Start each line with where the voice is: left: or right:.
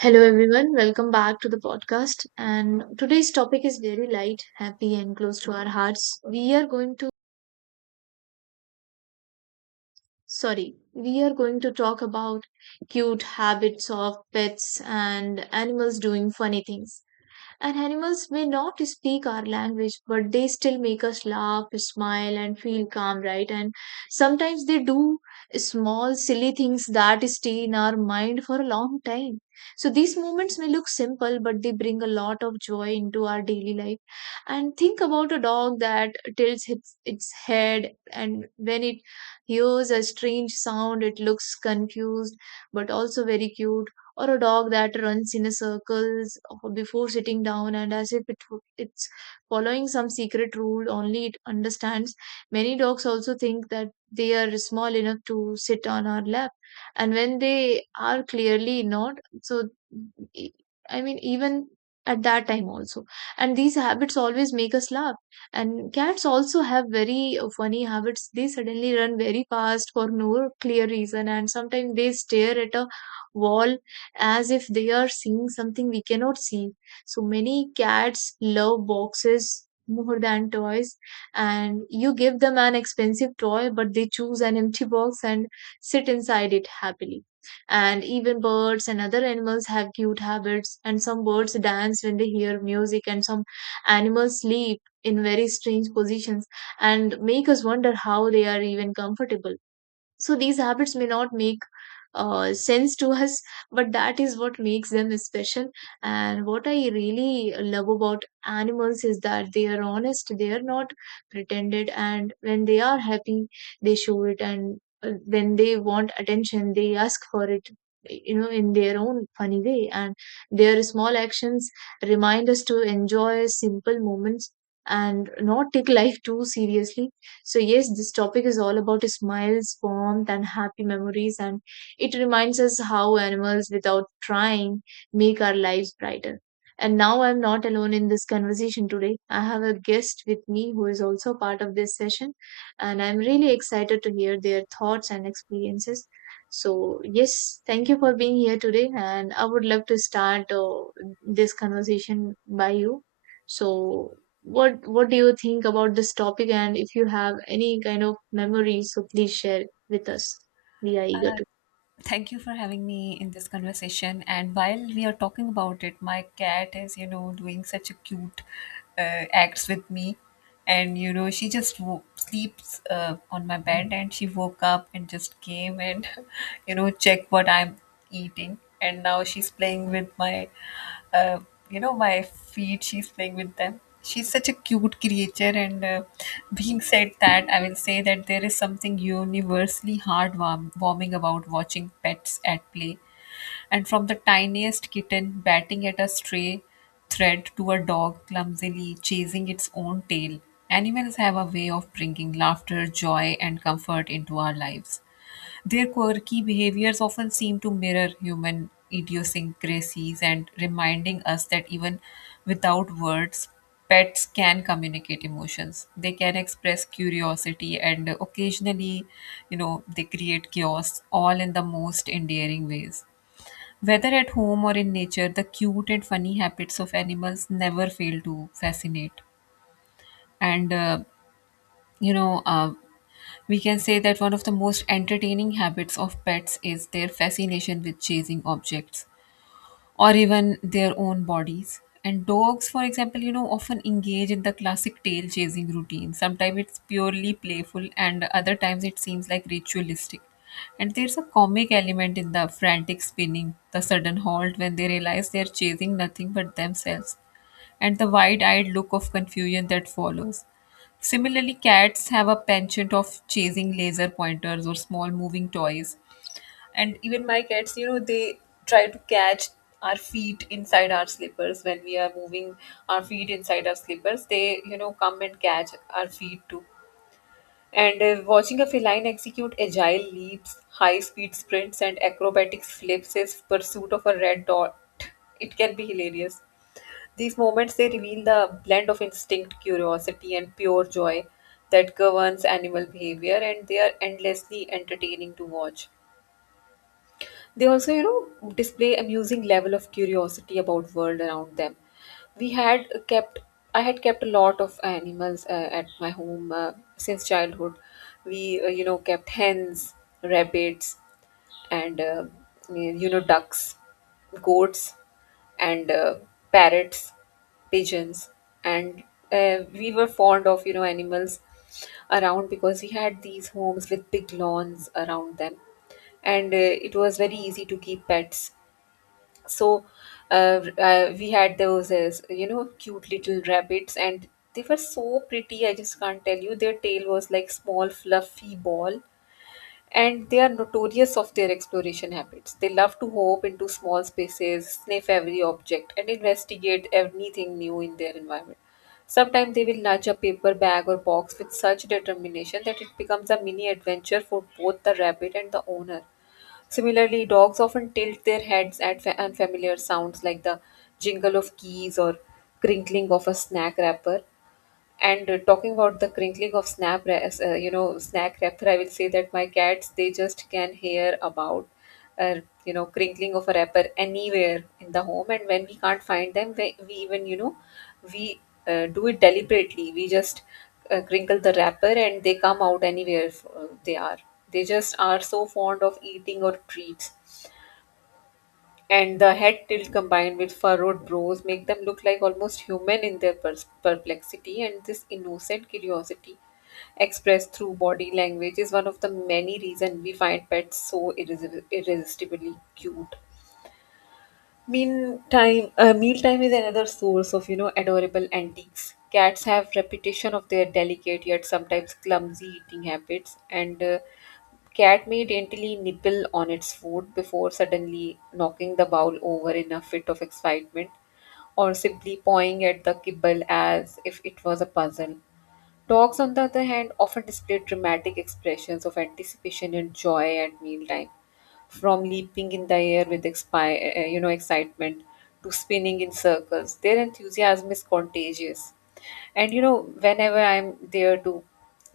right: Hello, everyone. Welcome back to the podcast. And today's topic is very light, happy, and close to our hearts. We are going to talk about cute habits of pets and animals doing funny things. And animals may not speak our language, but they still make us laugh, smile, and feel calm, right? And sometimes they do small, silly things that stay in our mind for a long time. So these moments may look simple, but they bring a lot of joy into our daily life. And think about a dog that tilts its head, and when it hears a strange sound, it looks confused but also very cute, or a dog that runs in a circles before sitting down, and as if it's following some secret rule only it understands. Many dogs also think that they are small enough to sit on our lap, and when they are clearly not, so e- I mean even at that time also. And these habits always make us laugh. And cats also have very funny habits. They suddenly run very fast for no clear reason, and sometimes they stare at a wall as if they are seeing something we cannot see. So many cats love boxes more than toys, and you give them an expensive toy, but they choose an empty box and sit inside it happily. And even birds and other animals have cute habits, and some birds dance when they hear music, and some animals sleep in very strange positions and make us wonder how they are even comfortable. So these habits may not make sense to us, but that is what makes them special. And what I really love about animals is that they are honest, they are not pretended, and when they are happy, they show it, and when they want attention, they ask for it in their own funny way, and their small actions remind us to enjoy simple moments and not take life too seriously. So, yes, this topic is all about smiles, warmth, and happy memories, and it reminds us how animals, without trying, make our lives brighter. And now I'm not alone in this conversation today. I have a guest with me who is also part of this session, and I'm really excited to hear their thoughts and experiences. So, yes, thank you for being here today. And I would love to start this conversation by you. So, what do you think about this topic, and if you have any kind of memories, so please share with us. We are eager to.
left: Thank you for having me in this conversation. And while we are talking about it, my cat is, you know, doing such a cute acts with me. And, you know, she just sleeps on my bed and she woke up and just came and, you know, checked what I'm eating. And now she's playing with my uh, you know my feet, she's playing with them. She's such a cute creature. And being said that, I will say that there is something universally heartwarming about watching pets at play, and from the tiniest kitten batting at a stray thread to a dog clumsily chasing its own tail, animals have a way of bringing laughter, joy and comfort into our lives. Their quirky behaviors often seem to mirror human idiosyncrasies and reminding us that even without words, pets can communicate emotions. They can express curiosity and occasionally, they create chaos all in the most endearing ways. Whether at home or in nature, the cute and funny habits of animals never fail to fascinate. And, uh, you know, uh, we can say that one of the most entertaining habits of pets is their fascination with chasing objects or even their own bodies. And dogs, for example, you know, often engage in the classic tail chasing routine. Sometimes it's purely playful, and other times it seems like ritualistic. And there's a comic element in the frantic spinning, the sudden halt when they realize they're chasing nothing but themselves, and the wide eyed look of confusion that follows. Similarly, cats have a penchant of chasing laser pointers or small moving toys. And even my cats, you know, they try to catch our feet inside our slippers when we are moving our feet inside our slippers. They, you know, come and catch our feet too. And watching a feline execute agile leaps, high speed sprints, and acrobatic flips is pursuit of a red dot. It can be hilarious. These moments, they reveal the blend of instinct, curiosity, and pure joy that governs animal behavior, and they are endlessly entertaining to watch. They also, you know, display amusing level of curiosity about world around them. We had kept, I had kept a lot of animals at my home since childhood. We, you know, kept hens, rabbits, and you know, ducks, goats, and parrots, pigeons, and we were fond of, you know, animals around because we had these homes with big lawns around them. And it was very easy to keep pets. So we had those you know, cute little rabbits, and they were so pretty, I just can't tell you. Their tail was like small fluffy ball, and they are notorious of their exploration habits. They love to hop into small spaces, sniff every object, and investigate anything new in their environment. Sometimes they will nudge a paper bag or box with such determination that it becomes a mini adventure for both the rabbit and the owner. Similarly, dogs often tilt their heads at unfamiliar sounds like the jingle of keys or crinkling of a snack wrapper. And talking about the crinkling of you know, snack wrapper, I will say that my cats, they just can hear about, uh, you know, crinkling of a wrapper anywhere in the home. And when we can't find them, we even, you know, we do it deliberately. We just crinkle the wrapper, and they come out anywhere they are. They just are so fond of eating or treats, and the head tilt combined with furrowed brows make them look like almost human in their perplexity, and this innocent curiosity expressed through body language is one of the many reasons we find pets so irresistibly cute. Meantime Mealtime is another source of, you know, adorable antiques. Cats have reputation of their delicate yet sometimes clumsy eating habits, and cat may daintily nibble on its food before suddenly knocking the bowl over in a fit of excitement or simply pawing at the kibble as if it was a puzzle. Dogs, on the other hand, often display dramatic expressions of anticipation and joy at mealtime, from leaping in the air with you know, excitement to spinning in circles. Their enthusiasm is contagious. And you know, whenever I'm there to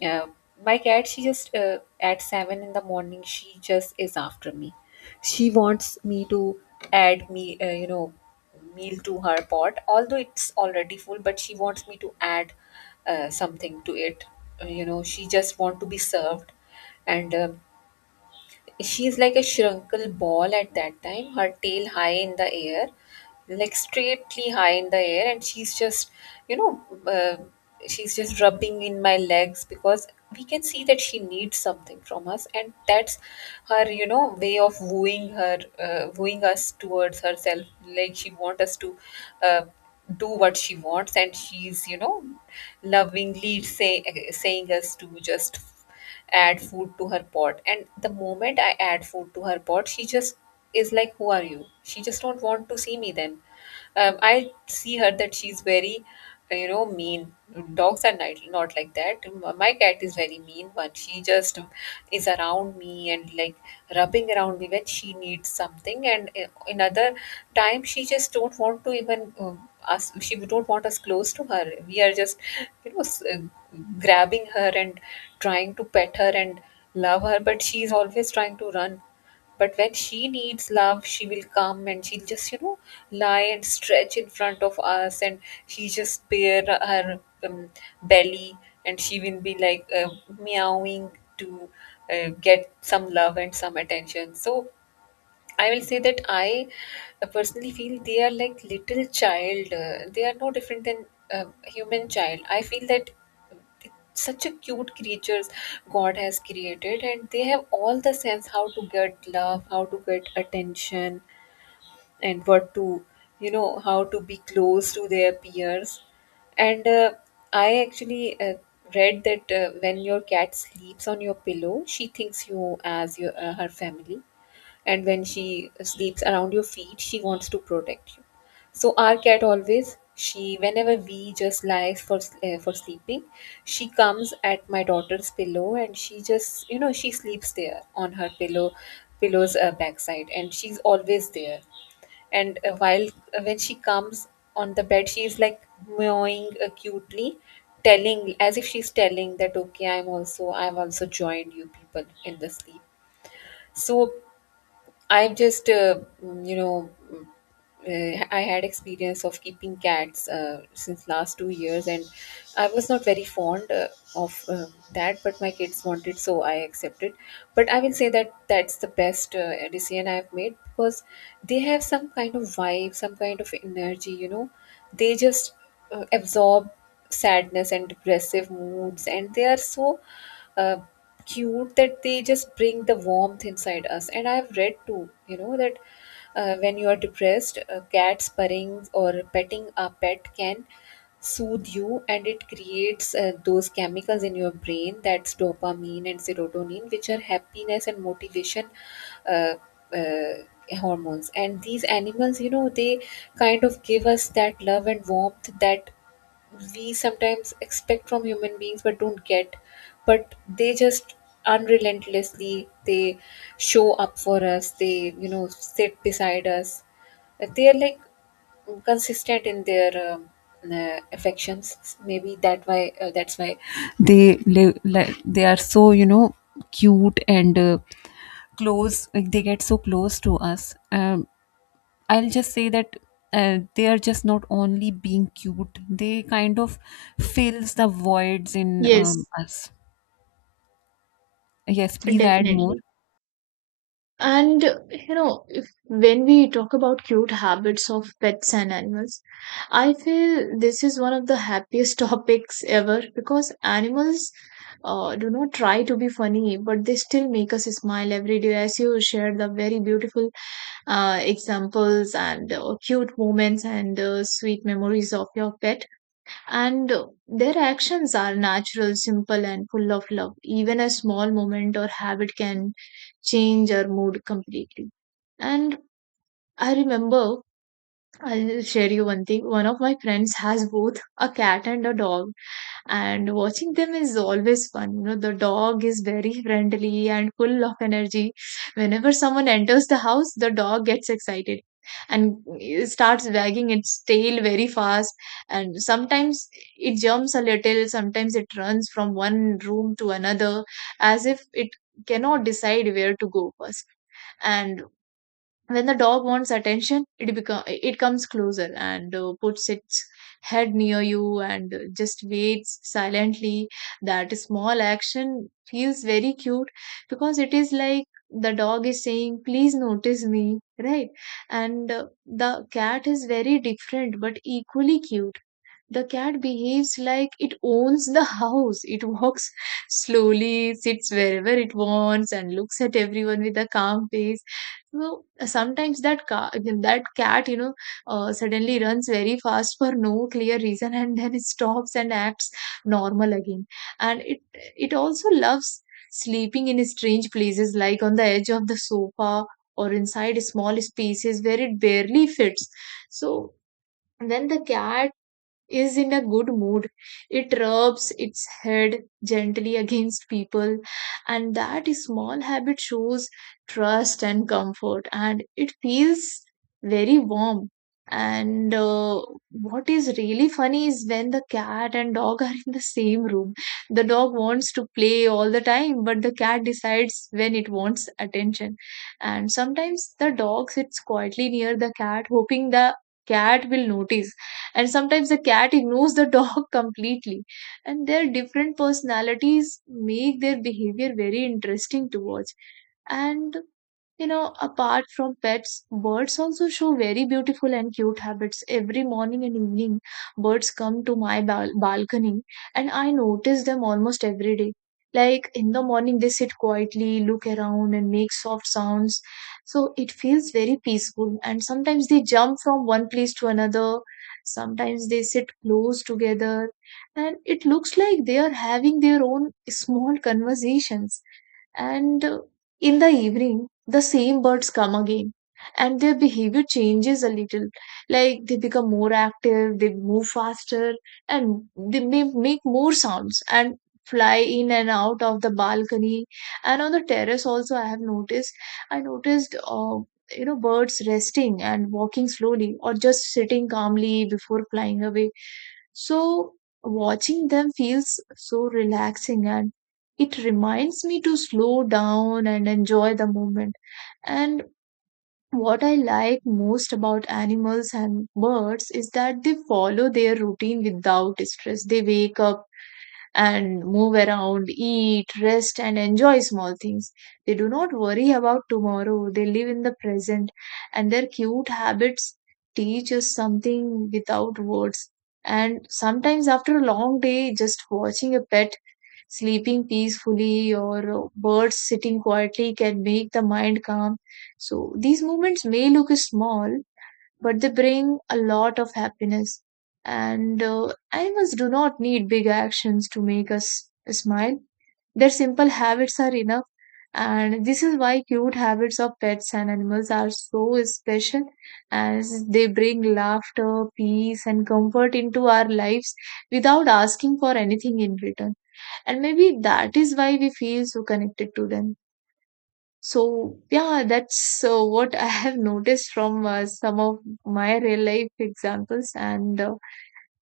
left: uh, my cat, she just at 7 in the morning, she just is after me. She wants me to add me, you know, meal to her pot, although it's already full, but she wants me to add something to it. You know, she just want to be served. And she's like a shrinkle ball at that time, her tail high in the air, like straightly high in the air. And she's just, you know, uh, she's just rubbing in my legs because we can see that she needs something from us, and that's her, you know, way of wooing her, wooing us towards herself. Like she wants us to. Uh, do what she wants. And she's, you know, lovingly say, saying us to just add food to her pot. And the moment I add food to her pot, she just is like, who are you? She just don't want to see me then. I see her that she's very, you know, mean. Dogs are not, not like that. My cat is very mean one. She just is around me and like rubbing around me when she needs something. And another time she just don't want to even us. She don't want us close to her. We are just, you know, grabbing her and trying to pet her and love her, but she's always trying to run. But when she needs love, she will come and she'll just, you know, lie and stretch in front of us, and she just bare her belly, and she will be like meowing to get some love and some attention. So I will say that I personally feel they are like little child. They are no different than human child. I feel that such a cute creatures God has created, and they have all the sense how to get love, how to get attention, and what to, you know, how to be close to their peers. And I actually read that when your cat sleeps on your pillow, she thinks you as your, her family, and when she sleeps around your feet, she wants to protect you. So our cat always, she whenever we just lies for sleeping, she comes at my daughter's pillow, and she just, you know, she sleeps there on her pillow, pillow's backside, and she's always there. And while when she comes on the bed, she is like meowing acutely, telling as if she's telling that okay, I'm also, I've also joined you people in the sleep. So I just, you know, I had experience of keeping cats since last 2 years, and I was not very fond of that. But my kids wanted, so I accepted. But I will say that that's the best decision I've made because they have some kind of vibe, some kind of energy. You know, they just absorb sadness and depressive moods, and they are so. Uh, Cute that they just bring the warmth inside us. And I've read too, you know, that when you are depressed, a cat spurring or petting a pet can soothe you, and it creates those chemicals in your brain, that's dopamine and serotonin, which are happiness and motivation uh, uh, hormones. And these animals, you know, they kind of give us that love and warmth that we sometimes expect from human beings but don't get. But they just unrelentlessly, they show up for us. They, you know, sit beside us. They are like consistent in their affections. Maybe that why, that's why they live, like they are so, you know, cute and close, like they get so close to us. I'll just say that they are just not only being cute; they kind of fills the voids in
right: Yes,
left: us. Yes, please add more.
right: definitely. And you know, if when we talk about cute habits of pets and animals, I feel this is one of the happiest topics ever, because animals do not try to be funny, but they still make us smile every day. As you shared the very beautiful examples and cute moments and sweet memories of your pet, and their actions are natural, simple, and full of love. Even a small moment or habit can change our mood completely. And I remember, I'll share you one thing. One of my friends has both a cat and a dog, and watching them is always fun. You know, the dog is very friendly and full of energy. Whenever someone enters the house, the dog gets excited and it starts wagging its tail very fast. And sometimes it jumps a little, sometimes it runs from one room to another as if it cannot decide where to go first. And when the dog wants attention, it comes closer and puts its head near you and just waits silently. That small action feels very cute, because it is like the dog is saying please notice me, right? And the cat is very different but equally cute. The cat behaves like it owns the house. It walks slowly, sits wherever it wants, and looks at everyone with a calm face. So sometimes that cat suddenly runs very fast for no clear reason, and then it stops and acts normal again. And it also loves sleeping in strange places, like on the edge of the sofa or inside small spaces where it barely fits. So then the cat is in a good mood. It rubs its head gently against people, and that small habit shows trust and comfort, and it feels very warm. And what is really funny is when the cat and dog are in the same room. The dog wants to play all the time, but the cat decides when it wants attention. And sometimes the dog sits quietly near the cat, hoping the cat will notice, and sometimes the cat ignores the dog completely. And their different personalities make their behavior very interesting to watch. And you know, apart from pets, birds also show very beautiful and cute habits. Every morning and evening, birds come to my balcony, and I notice them almost every day. Like in the morning, they sit quietly, look around, and make soft sounds. So it feels very peaceful. And sometimes they jump from one place to another. Sometimes they sit close together. And it looks like they are having their own small conversations. And in the evening, the same birds come again and their behavior changes a little. Like they become more active, they move faster, and they may make more sounds and fly in and out of the balcony. And on the terrace, also, I noticed, you know, birds resting and walking slowly or just sitting calmly before flying away. So, watching them feels so relaxing, and it reminds me to slow down and enjoy the moment. And what I like most about animals and birds is that they follow their routine without stress. They wake up and move around, eat, rest, and enjoy small things. They do not worry about tomorrow, they live in the present, and their cute habits teach us something without words. And sometimes, after a long day, just watching a pet sleeping peacefully or birds sitting quietly can make the mind calm. So, these moments may look small, but they bring a lot of happiness. And animals do not need big actions to make us smile. Their simple habits are enough. And this is why cute habits of pets and animals are so special, as they bring laughter, peace, and comfort into our lives without asking for anything in return. And maybe that is why we feel so connected to them. So yeah, that's what I have noticed from some of my real life examples, and uh,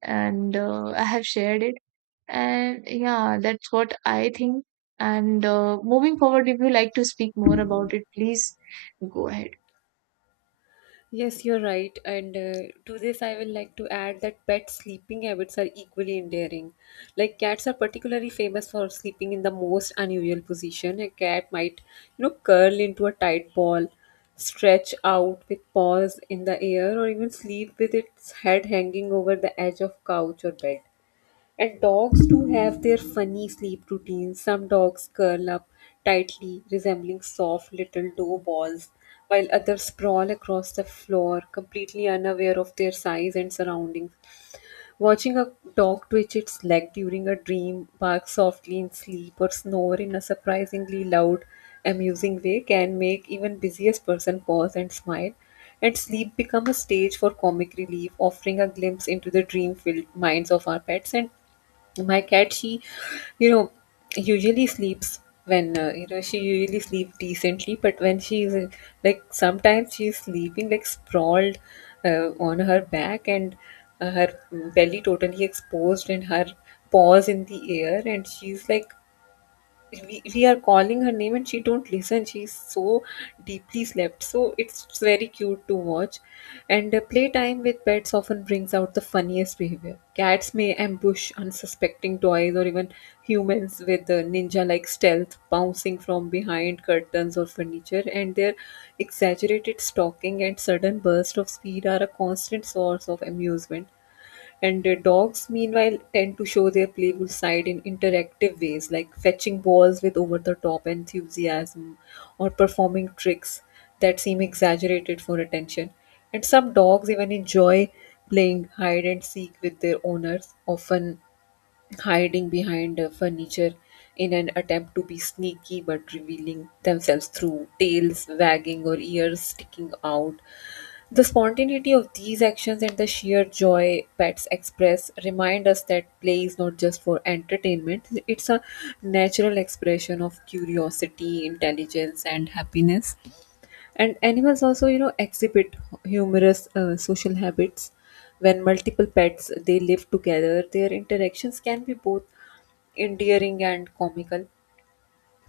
right: and uh, I have shared it. And yeah, that's what I think. And moving forward, if you like to speak more about it, please go ahead.
left: Yes, you're right. And to this, I will like to add that pet sleeping habits are equally endearing. Like cats are particularly famous for sleeping in the most unusual position. A cat might, you know, curl into a tight ball, stretch out with paws in the air, or even sleep with its head hanging over the edge of couch or bed. And dogs do have their funny sleep routines. Some dogs curl up tightly, resembling soft little dough balls, while others sprawl across the floor, completely unaware of their size and surroundings. Watching a dog twitch its leg during a dream, bark softly in sleep, or snore in a surprisingly loud, amusing way can make even busiest person pause and smile. And sleep become a stage for comic relief, offering a glimpse into the dream-filled minds of our pets. And my cat, she, you know usually sleeps when, she usually sleeps decently. But when she's, like, sometimes she's sleeping like sprawled on her back, and her belly totally exposed, and her paws in the air. And she's like, we are calling her name and she don't listen, she's so deeply slept, so it's very cute to watch. And playtime with pets often brings out the funniest behavior. Cats may ambush unsuspecting toys or even humans with the ninja like stealth, bouncing from behind curtains or furniture, and their exaggerated stalking and sudden burst of speed are a constant source of amusement. And the dogs, meanwhile, tend to show their playful side in interactive ways, like fetching balls with over the top enthusiasm, or performing tricks that seem exaggerated for attention. And some dogs even enjoy playing hide and seek with their owners, often hiding behind furniture in an attempt to be sneaky, but revealing themselves through tails wagging or ears sticking out. The spontaneity of these actions and the sheer joy pets express remind us that play is not just for entertainment, it's a natural expression of curiosity, intelligence, and happiness. And animals also, exhibit humorous social habits. When multiple pets they live together, their interactions can be both endearing and comical.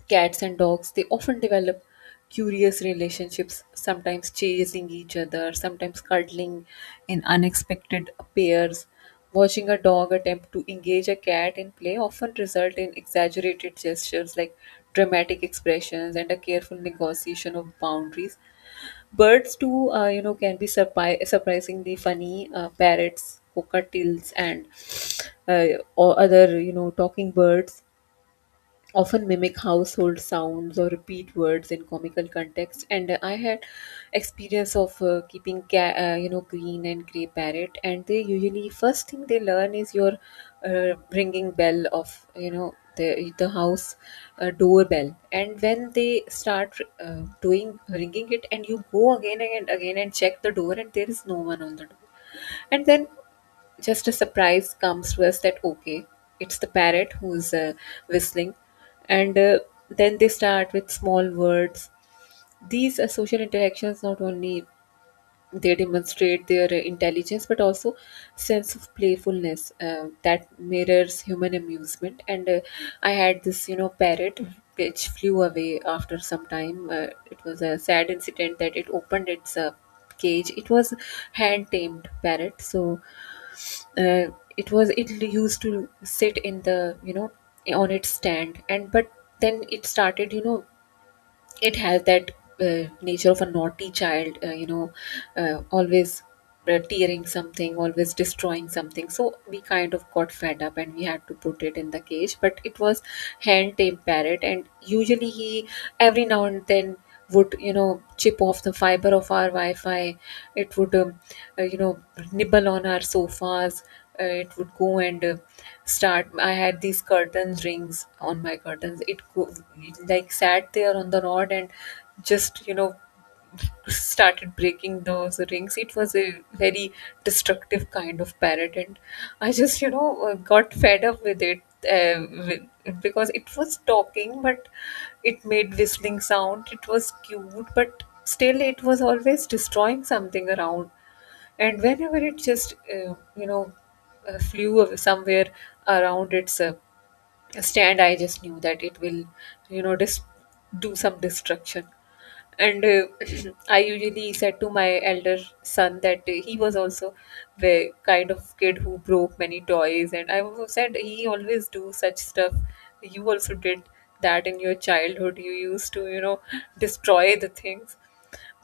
left: Cats and dogs, they often develop curious relationships, sometimes chasing each other, sometimes cuddling in unexpected pairs. Watching a dog attempt to engage a cat in play often result in exaggerated gestures, like dramatic expressions and a careful negotiation of boundaries. Birds too, can be surprisingly funny. Parrots, cockatiels, and or other, talking birds often mimic household sounds or repeat words in comical context. And I had experience of keeping green and gray parrot, and they usually first thing they learn is your ringing bell of, the house doorbell. And when they start doing ringing it, and you go again and again and check the door, and there is no one on the door. And then just a surprise comes to us that, okay, it's the parrot who's whistling. And then they start with small words. These social interactions not only they demonstrate their intelligence, but also sense of playfulness that mirrors human amusement. And I had this, parrot which flew away after some time. It was a sad incident that it opened its cage. It was hand tamed parrot, so uh, it used to sit in the, on its stand. And but then it started, it has that nature of a naughty child. Always tearing something, always destroying something. So we kind of got fed up, and we had to put it in the cage. But it was hand tamed parrot, and usually he, every now and then, would, chip off the fiber of our wi-fi. It would, uh, you know nibble on our sofas. It would go, and start I had these curtains rings on my curtains. It like sat there on the rod, and just, started breaking those rings. It was a very destructive kind of parrot, and I just, got fed up with it, because it was talking, but it made whistling sound. It was cute, but still, it was always destroying something around. And whenever it just, flew away somewhere around its stand, I just knew that it will, you know, dis- do some destruction. And I usually said to my elder son that he was also the kind of kid who broke many toys, and I also said he always do such stuff. You also did that in your childhood, you used to, destroy the things.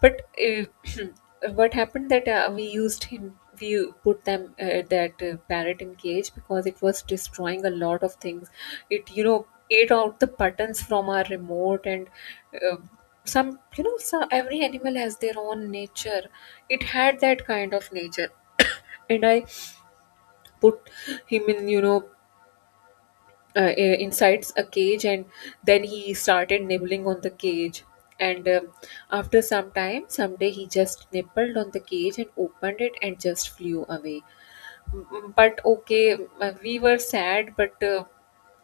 left: But what happened that we used him, we put them that parrot in cage because it was destroying a lot of things. It, ate out the buttons from our remote. And uh, some you know so every animal has their own nature. It had that kind of nature, and I put him in, insides a cage. And then he started nibbling on the cage, and after some time, someday he just nibbled on the cage and opened it and just flew away. But okay, we were sad, but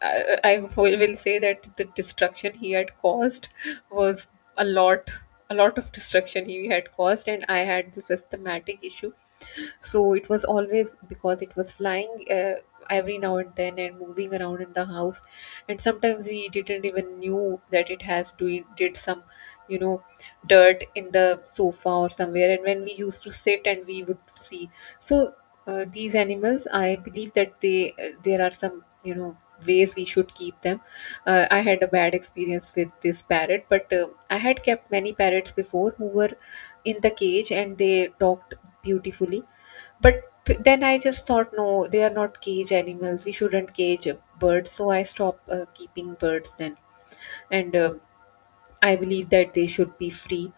left: I will say that the destruction he had caused was a lot, a lot of destruction he had caused. And I had this asthmatic issue. So it was always, because it was flying every now and then and moving around in the house, and sometimes we didn't even knew that it has do did some, you know dirt in the sofa or somewhere, and when we used to sit and we would see. So these animals, I believe that they there are some, ways we should keep them. I had a bad experience with this parrot, but I had kept many parrots before who were in the cage, and they talked beautifully. But then I just thought, no, they are not cage animals, we shouldn't cage birds. So I stopped keeping birds then. And I believe that they should be free.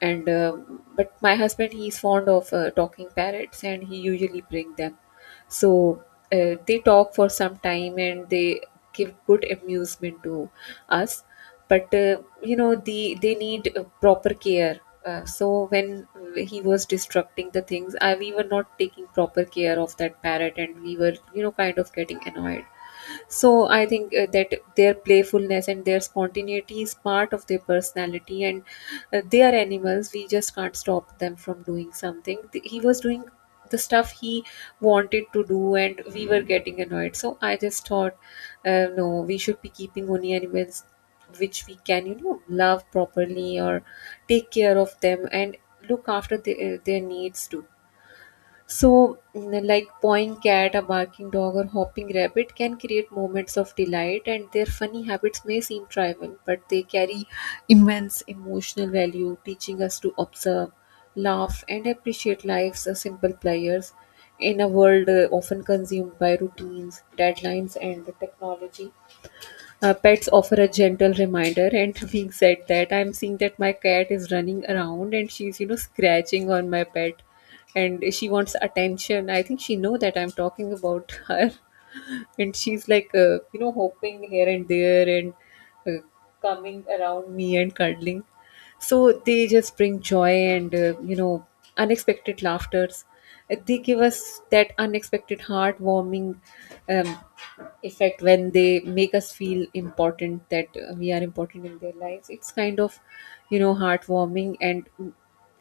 left: And but my husband, he's fond of talking parrots, and he usually bring them. So they talk for some time, and they give good amusement to us. But they need proper care. So when he was destructing the things, we were not taking proper care of that parrot, and we were, kind of getting annoyed. So I think that their playfulness and their spontaneity is part of their personality, and they are animals. We just can't stop them from doing something. He was doing the stuff he wanted to do, and we were getting annoyed. So I just thought, no, we should be keeping only animals which we can, love properly, or take care of them, and look after their needs too. So, like pawing cat, a barking dog, or hopping rabbit can create moments of delight, and their funny habits may seem trivial, but they carry immense emotional value, teaching us to observe, laugh, and appreciate life's simple pleasures in a world often consumed by routines, deadlines, and the technology. Pets offer a gentle reminder. And being said that, I'm seeing that my cat is running around, and she's, scratching on my pet, and she wants attention. I think she know that I'm talking about her. And she's like, hopping here and there, and uh, coming around me and cuddling. So they just bring joy and unexpected laughters. They give us that unexpected heartwarming um, effect when they make us feel important, that we are important in their lives. It's kind of, heartwarming and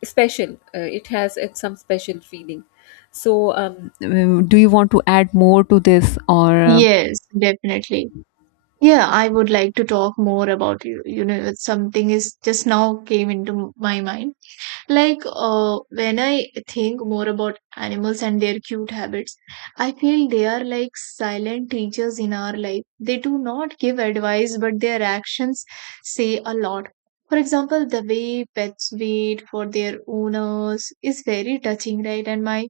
left: special. It has some special feeling. So do you want to add more to this, or?
right: Yes, definitely. Yeah, I would like to talk more about you. You know, something is just now came into my mind. Like, when I think more about animals and their cute habits, I feel they are like silent teachers in our life. They do not give advice, but their actions say a lot. For example, the way pets wait for their owners is very touching, right? And my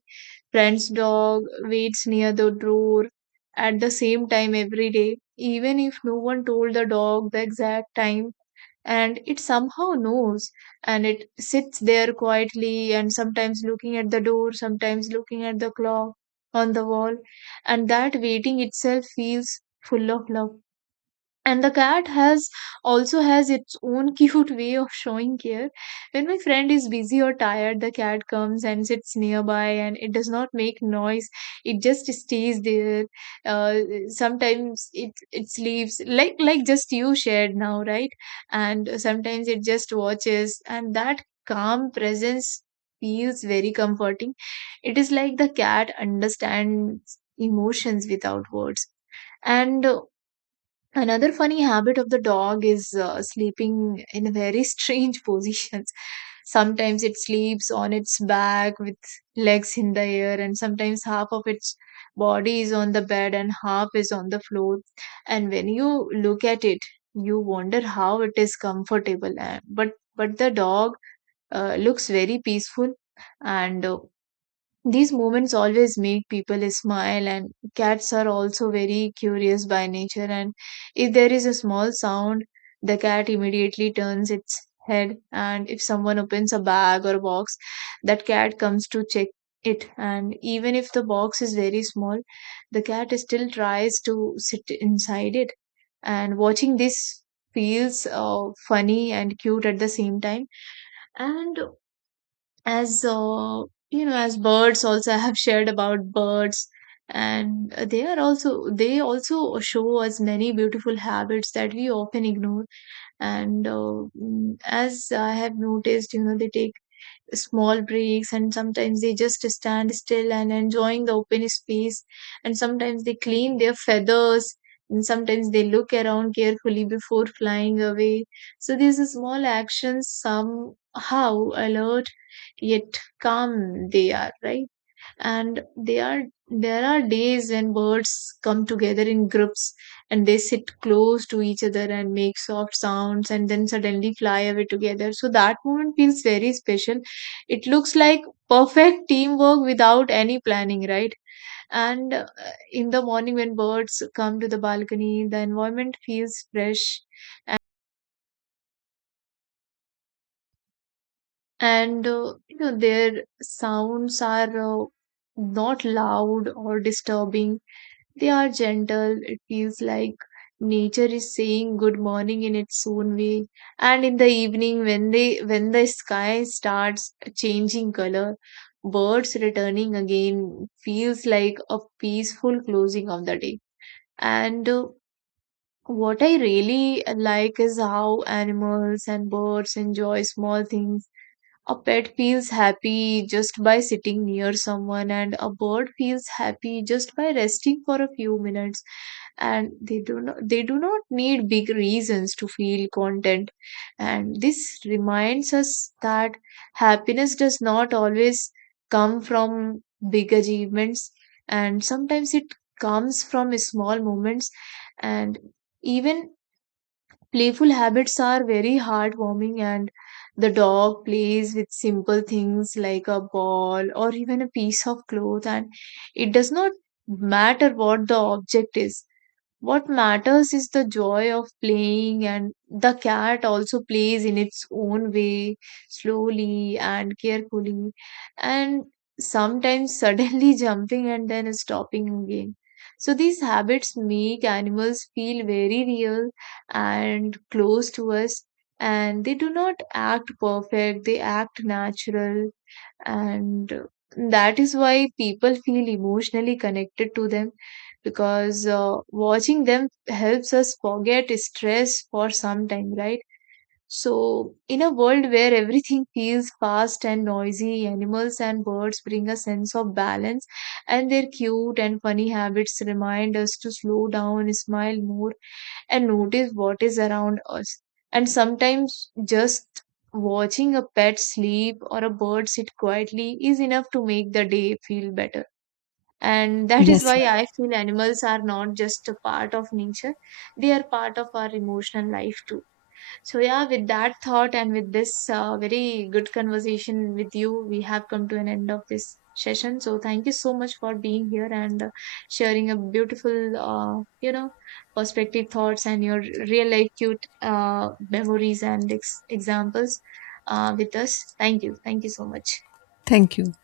right: friend's dog waits near the door at the same time every day, even if no one told the dog the exact time, and it somehow knows. And it sits there quietly, and sometimes looking at the door, sometimes looking at the clock on the wall. And that waiting itself feels full of love. And the cat has also has its own cute way of showing care. When my friend is busy or tired, the cat comes and sits nearby, and it does not make noise, it just stays there. uh, Sometimes it sleeps like just you shared now, right? And sometimes it just watches, and that calm presence feels very comforting. It is like the cat understands emotions without words. And another funny habit of the dog is sleeping in very strange positions. Sometimes it sleeps on its back with legs in the air, and sometimes half of its body is on the bed and half is on the floor. And when you look at it, you wonder how it is comfortable. And, but the dog looks very peaceful, and these moments always make people smile. And cats are also very curious by nature. And if there is a small sound, the cat immediately turns its head. And if someone opens a bag or box, that cat comes to check it. And even if the box is very small, the cat still tries to sit inside it. And watching this feels funny and cute at the same time. And as you know, as birds also I have shared about birds and they are also, they also show us many beautiful habits that we often ignore. And as I have noticed, you know, they take small breaks, and sometimes they just stand still and enjoying the open space, and sometimes they clean their feathers, and sometimes they look around carefully before flying away. So these small actions, somehow alert yet calm they are, right? And they are there are days when birds come together in groups, and they sit close to each other and make soft sounds, and then suddenly fly away together. So that moment feels very special. It looks like perfect teamwork without any planning, right? And in the morning, when birds come to the balcony, the environment feels fresh. And you know, their sounds are not loud or disturbing. They are gentle. It feels like nature is saying good morning in its own way. And in the evening, when the sky starts changing color, birds returning again feels like a peaceful closing of the day. And what I really like is how animals and birds enjoy small things. A pet feels happy just by sitting near someone, and a bird feels happy just by resting for a few minutes. And they do not need big reasons to feel content. And this reminds us that happiness does not always come from big achievements, and sometimes it comes from small moments. And even playful habits are very heartwarming, and the dog plays with simple things like a ball or even a piece of cloth, and it does not matter what the object is. What matters is the joy of playing. And the cat also plays in its own way, slowly and carefully, and sometimes suddenly jumping and then stopping again. So, these habits make animals feel very real and close to us, and they do not act perfect, they act natural. And that is why people feel emotionally connected to them, because watching them helps us forget stress for some time, right? So in a world where everything feels fast and noisy, animals and birds bring a sense of balance, and their cute and funny habits remind us to slow down, smile more, and notice what is around us. And sometimes just watching a pet sleep or a bird sit quietly is enough to make the day feel better. And that is
left: Yes,
right: why
left: you're
right: I
left: right.
right: feel animals are not just a part of nature, they are part of our emotional life too. So, yeah, with that thought and with this very good conversation with you, we have come to an end of this session. So, thank you so much for being here and sharing a beautiful, perspective thoughts and your real life cute memories and examples with us. Thank you. Thank you so much.
left: Thank you.